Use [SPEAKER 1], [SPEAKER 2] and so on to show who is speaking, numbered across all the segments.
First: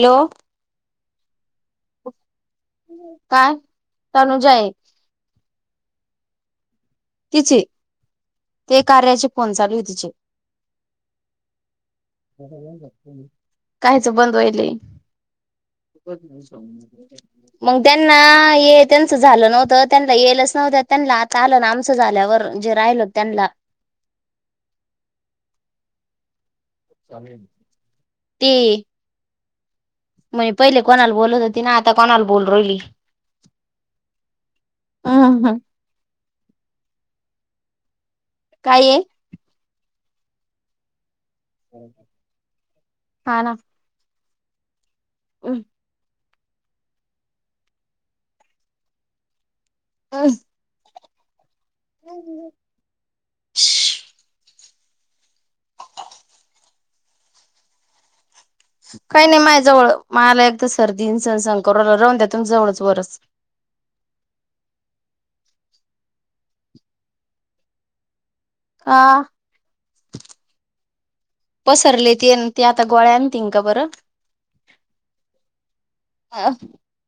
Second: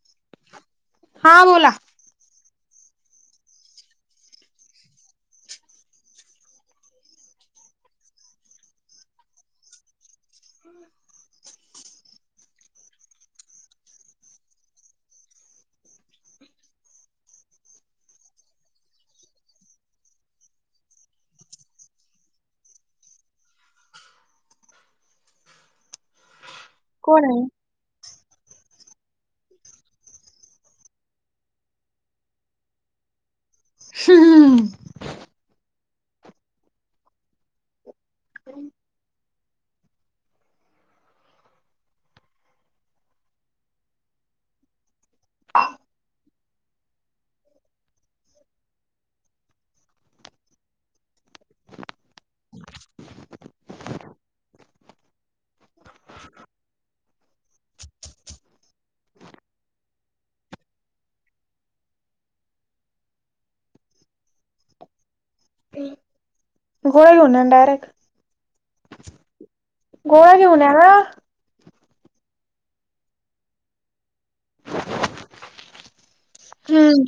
[SPEAKER 1] Hello.
[SPEAKER 2] हा बोला.
[SPEAKER 1] का? तनुजा आहे. तिचे ते कार्याचे फोन चालू तिचे. कायच बंद होईल ने. हो सांगितलंय त्या मग त्यांना हे त्यांच झालं नव्हतं त्यांना येलच नव्हतं त्यांना आता आलं ना आम क्स झाल्यावर जे राहिल होतं त्यांना.
[SPEAKER 2] कोण आहे?
[SPEAKER 1] ती. म्हणजे पहिले कोणाला बोलत होती ना आता कोणाला बोलू राहिली.
[SPEAKER 2] हम्म.
[SPEAKER 1] अ हं हं. काय आहे? हा ना. अ हं अज. [unintelligible] काही नाही माय जवळ, मला एक सर्दी संक रावंद्यातून जवळच वरच.
[SPEAKER 2] गोळा घेऊ ना डायरेक्ट.
[SPEAKER 1] आ.
[SPEAKER 2] गोळा घेऊ नव्हं.
[SPEAKER 1] पसरले ते ते आता गोळ्या आणतील का बरं?
[SPEAKER 2] हम्म.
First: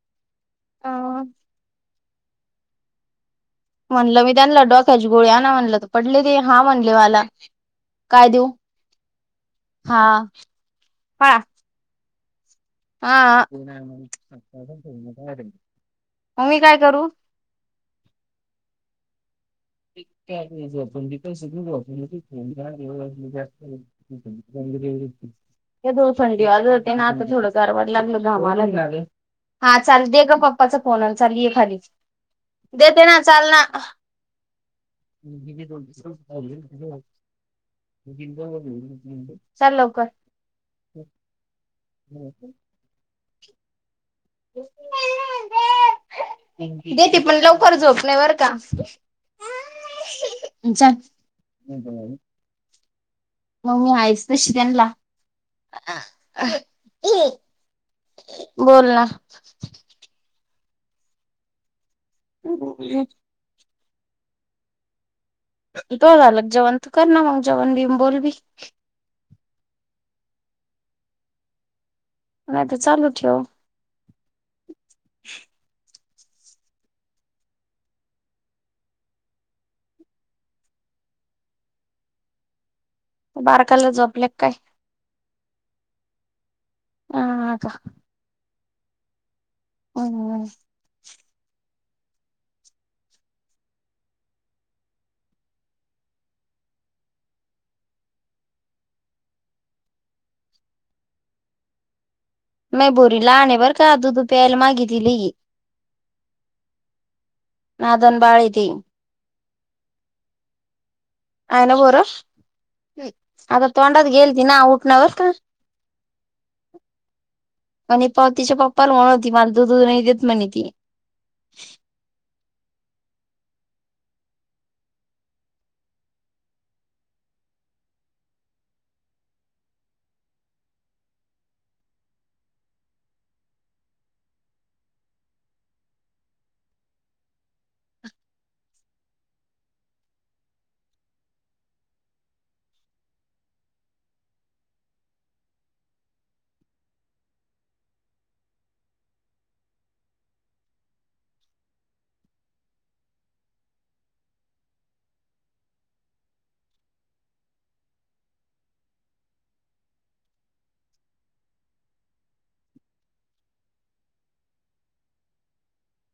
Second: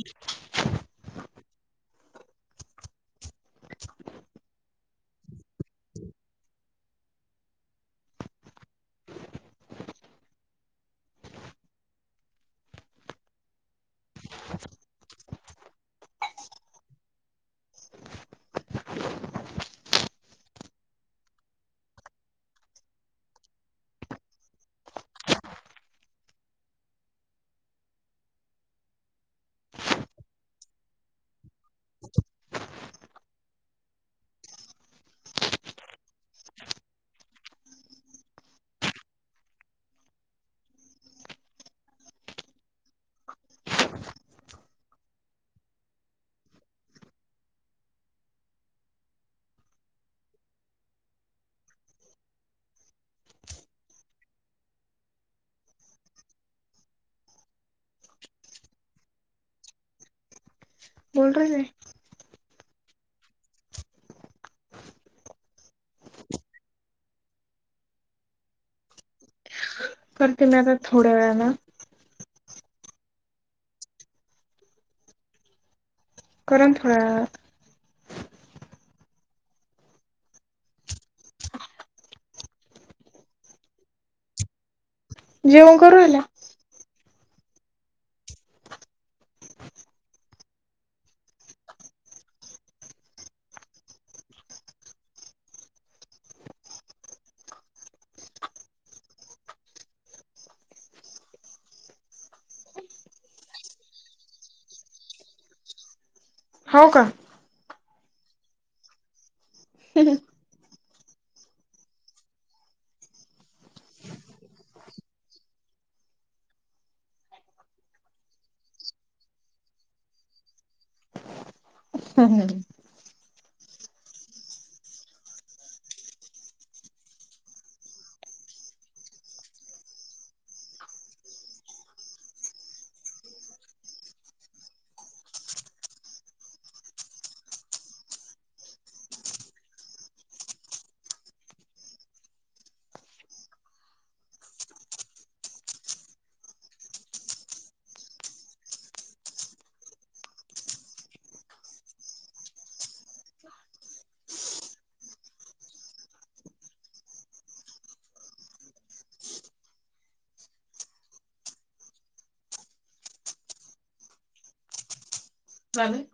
[SPEAKER 1] म्हणलं मी त्यांनी ल डोक्याची गोळी आणा म्हणलं तर पडले ते हा म्हणले मला काय देऊ? हा फळा. हा हा, मग मी काय करू? कायच आपण ते पैसे घेऊ आपण [unintelligible] [unintelligible] ते दो थंडी वाज होते ना आता थोडं कारारवाड लागल घामावाला लागलं. हा चाल दे ग पप्पाचा फोन आला चल ये खालीच देते ना चाल ना [unintelligible] चल लवकर. [inaudible] [unintelligible] [unintelligible] दे ती पण लवकर झोपण्यावर का चल. [unintelligible] मम्मी आहेच तशी त्यांला [unintelligible] बोला.
[SPEAKER 2] बोल रे.
[SPEAKER 1] हो. [unintelligible] तर झालं जेवण तू कर ना मग जेवण बीवन बोल बी.
[SPEAKER 2] करते ना मी आता थोड्या वेळान.
[SPEAKER 1] नाही तर चालू ठेव. [inaudible] [unintelligible]
[SPEAKER 2] करन थोड्या वेळात.
[SPEAKER 1] बारकाला झोपले काय?
[SPEAKER 2] जेवून करू ईल्या.
[SPEAKER 1] आ हा का? हम. [unintelligible] मय बोरी लहान आहे बर का दुधु प्यायला मागे दिली.
[SPEAKER 2] हो का?
[SPEAKER 1] हा दोन बाळ आहे ते. आयन बोर हम्म आता तोंडात गेलती ना उटण्यावरका. [unintelligible] आणि पातिच्या पप्पाला म्हणव होती मला दूध दुध नाही देत म्हणे ती [unintelligible]
[SPEAKER 2] हा हम. [unintelligible] का. [unintelligible]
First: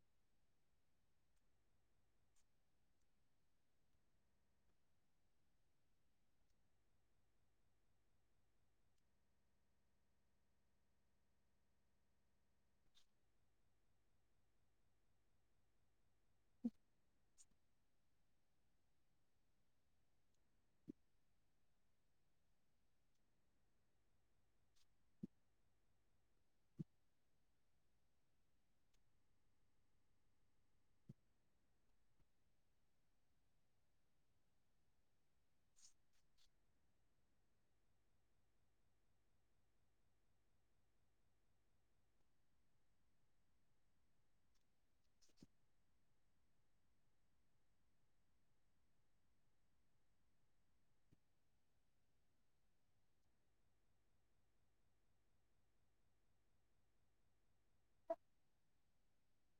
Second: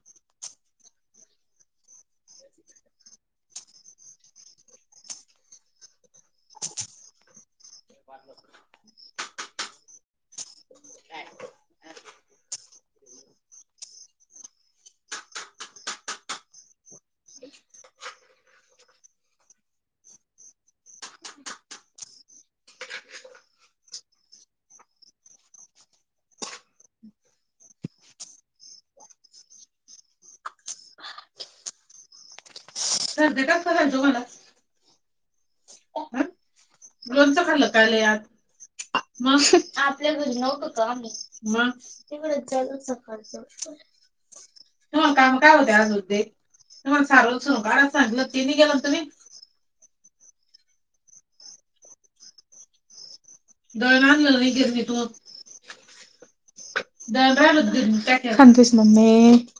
[SPEAKER 2] [unintelligible] ह [inaudible] [unintelligible] झालं कायले यात [unintelligible] मग? आपल्या घरी नव्हतं काम मग तिकडे जालो सकाळच. [unintelligible] तुम्हाला काम काय होते आज होते तुम्हाला सारव कार सांगलं तेनी गेलं तुम्ही दळणार गला नाही घेेत म तून [unintelligible] खांतस मग मी [unintelligible] [unintelligible]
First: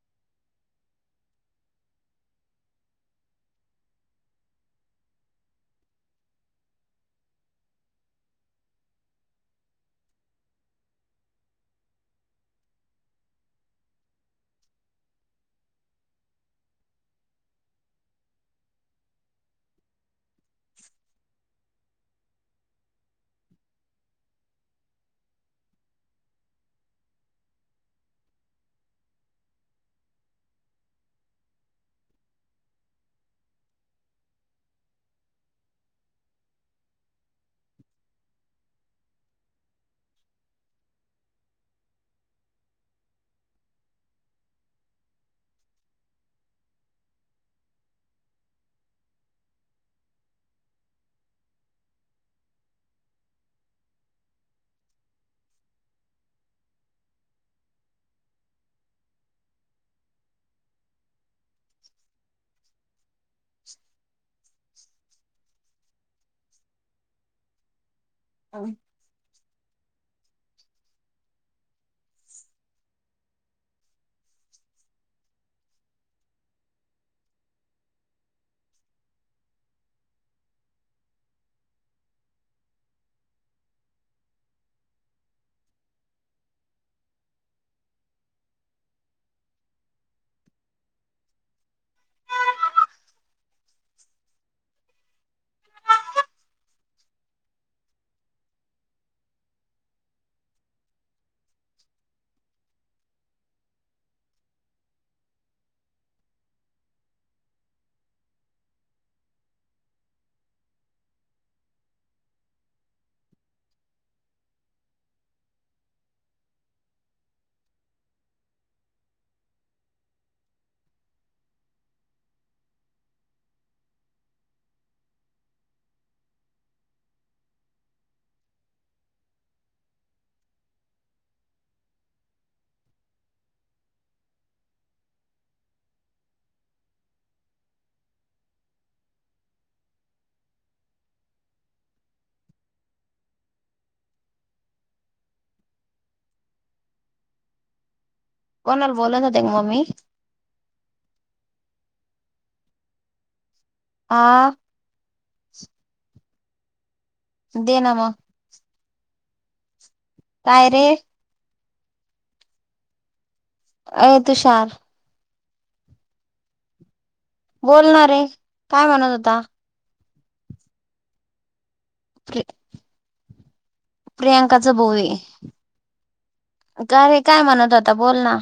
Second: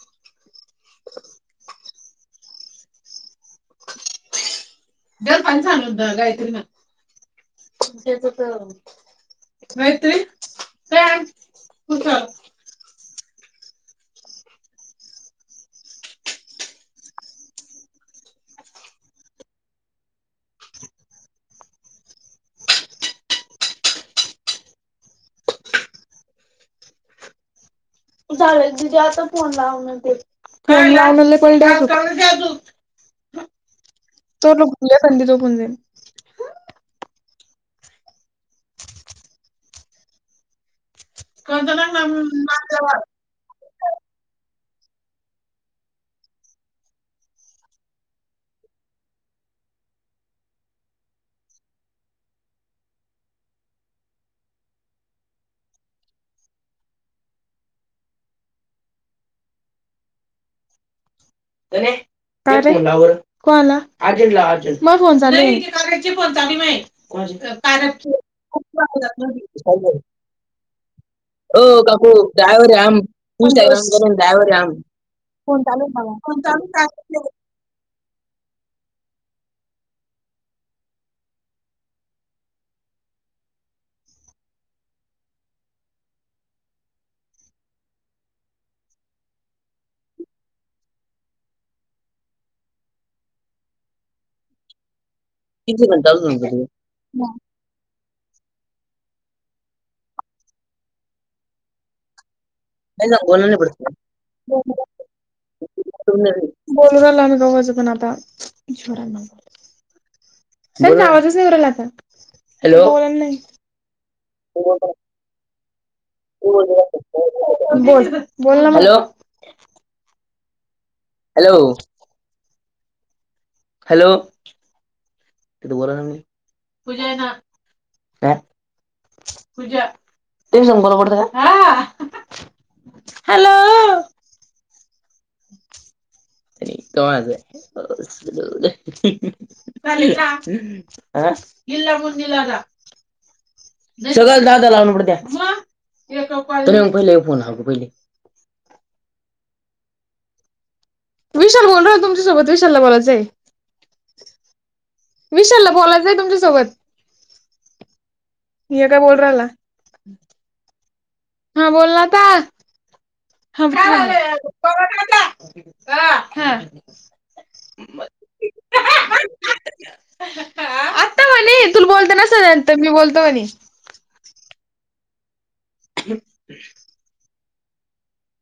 [SPEAKER 2] पण छान होतं गायत्री ना त्याच [unintelligible] गायत्री काय उचल [unintelligible]
[SPEAKER 1] [inaudible] [unintelligible]
[SPEAKER 2] [unintelligible] आत्ता फोन लावून ते फोन लावला [unintelligible] फोन दे कोणत्याही ना मग [unintelligible] [unintelligible] कोणाला मला फोन चालला [unintelligible] कॅरेट चे पंचाली मा कॅरेटचे [unintelligible] [inaudible] [unintelligible] ओ काकू ड्रायव्हर ये हम [unintelligible] औ [unintelligible] फोन चालू आहे. तिची घंटा [unintelligible] नाही ना बोलवले पण [unintelligible] बोलला आम्ही गच पण आता जोरांना बोल. [unintelligible] नाही नाही [unintelligible] च नाही कराला आता. हो [unintelligible] बोल बोल ना मग हॅलो. [unintelligible] हॅलो! हॅलो! तिथ [unintelligible] पूजा ते शंभर पडत का हॅलो! [unintelligible] खाली चहा इला मुंदलाग [unintelligible] सगळ दादा लावून पड त्या्या त पहिले फोन ह पहिले [unintelligible]
[SPEAKER 1] कोणाला बोलवते का मम्मी?
[SPEAKER 2] विशाल बोलत होत तुमच्यासोबत विशालला बोलायचं.
[SPEAKER 1] आ?
[SPEAKER 2] विशालला बोलायचं आहे तुमच्यासोबत.
[SPEAKER 1] दे ना मग.
[SPEAKER 2] हे काय बोलु राहिला?
[SPEAKER 1] काय रे?
[SPEAKER 2] हा बोल ना आता
[SPEAKER 1] अ तुषार
[SPEAKER 2] हम [unintelligible]
[SPEAKER 1] बोलणारे काय म्हणत होता?
[SPEAKER 2] आत्ता म्हणे तुला बोलते ना स [unintelligible] मी बोलतो म्हणे.
[SPEAKER 1] प्रियांकाचा भाऊये.
[SPEAKER 2] [inaudible]
[SPEAKER 1] का रे काय म्हणत होता बोल ना.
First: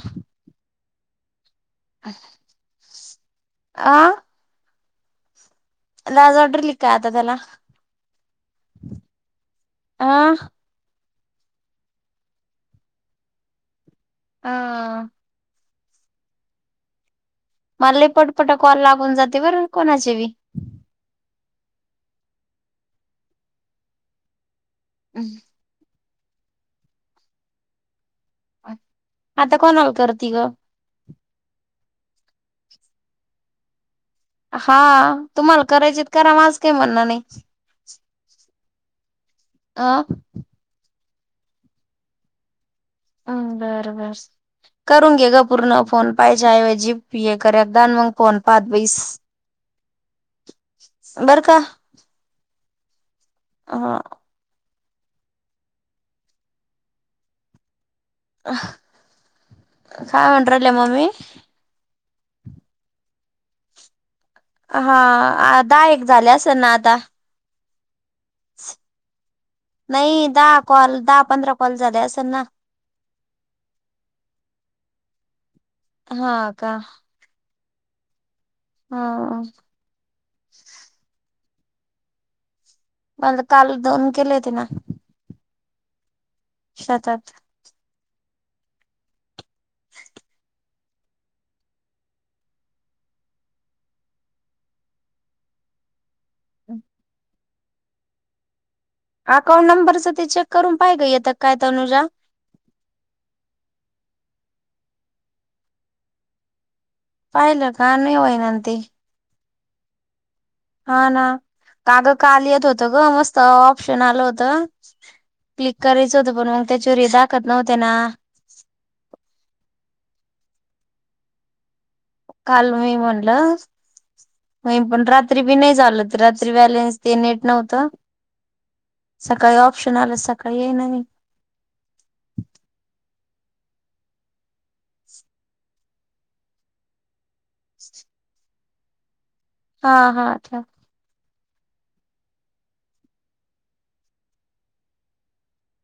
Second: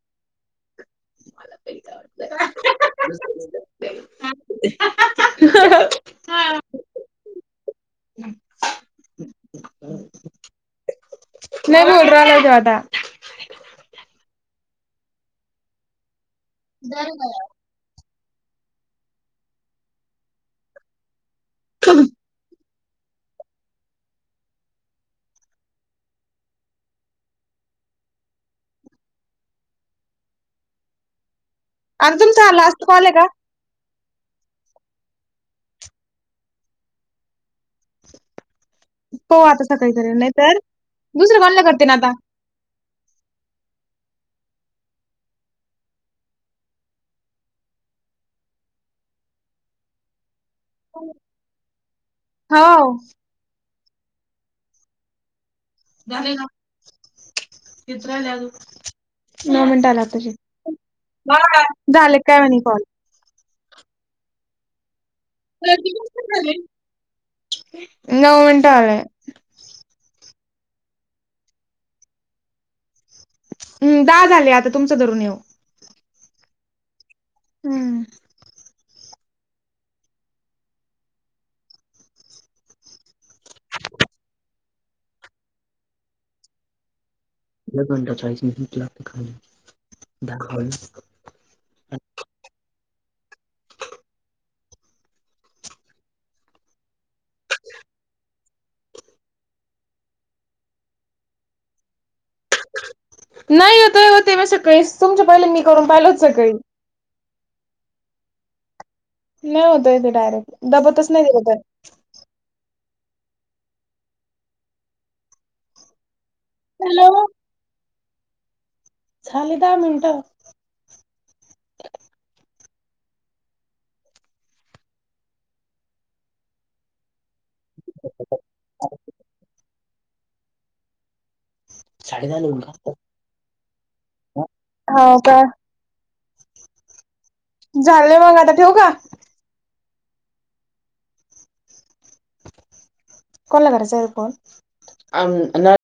[SPEAKER 1] आ?
[SPEAKER 2] [unintelligible]
[SPEAKER 1] लाज वाटाली का आता त्याला? हा
[SPEAKER 2] नाही बोल [unintelligible] आता.
[SPEAKER 1] अं?
[SPEAKER 2] [unintelligible]
[SPEAKER 1] मला लय पटपट कॉल लागून जाते बरं कोणाची बी.
[SPEAKER 2] ह [unintelligible]
[SPEAKER 1] हं [unintelligible] आता कोणाव कर ति गं?
[SPEAKER 2] अन तुमचा लास्त कॉल आहे का?
[SPEAKER 1] हा तुम्हाला करायचेत करा माझं काही म्हणण नाही.
[SPEAKER 2] हो आता सकाळी
[SPEAKER 1] अ
[SPEAKER 2] करेल नाही तर दुसरं भांडण करते आता.
[SPEAKER 1] अ बर बर. करून घे ग पूर्ण फोन पाहायच्याऐवजी पीऐ ये करद जा आणि मग फोन पाहत बिस
[SPEAKER 2] [inaudible]
[SPEAKER 1] बर का.
[SPEAKER 2] हौ.
[SPEAKER 1] हा.
[SPEAKER 2] झाले का [unintelligible] किती राहिले अजून नऊ मिनट
[SPEAKER 1] काय म्हणून राहिले मम्मी
[SPEAKER 2] [unintelligible] झालं काय म्हणे कॉल?
[SPEAKER 1] हा. दहा एक झाले असेल ना आता.
[SPEAKER 2] नऊ मिनटं झालंय.
[SPEAKER 1] नाही दहा कॉल, दहा पंधरा कॉल झाले असंल ना.
[SPEAKER 2] हम्म दहा झाले आता तुमचं धरून ह्यो.
[SPEAKER 1] हा का?
[SPEAKER 2] हम्म.
[SPEAKER 1] हा. झालं काल दोन केलेवते ना. सातात
[SPEAKER 2] [unintelligible]
[SPEAKER 1] [unintelligible] अकाउंट नंबरच ते चेक करून पाहि ग येत काय तनुजा.
[SPEAKER 2] नाही होतय ओ ते मी सकाळीच, तुमच्या पहिले मी करून पाहिलो सकाळी.
[SPEAKER 1] पाहिलं का? नाही होईना ना ते.
[SPEAKER 2] नाही होतंय ते डायरेक्ट.
[SPEAKER 1] हा
[SPEAKER 2] दबतच
[SPEAKER 1] ना.
[SPEAKER 2] नाही दिलं तर
[SPEAKER 1] का ग काल येत होतं ग, मस्त ऑप्शन आलं होतं. क्लिक करायचं होतं पण मग त्याच्यावर हे
[SPEAKER 2] हॅलो
[SPEAKER 1] दाखवत नव्हते ना.
[SPEAKER 2] झाले दहा मिनटं.
[SPEAKER 1] काल मी म्हणलं पण रात्री बी नाही झालं होत, रात्री बॅलेन्स ते नेट नव्हत. ते सकाळी ऑप्शन आलं सकाळी आहे ना मी.
[SPEAKER 2] हो का? झालंय मग आता, ठेवू का.
[SPEAKER 1] हा हा, ठेव.
[SPEAKER 2] कोणाकडचं आहे फोन?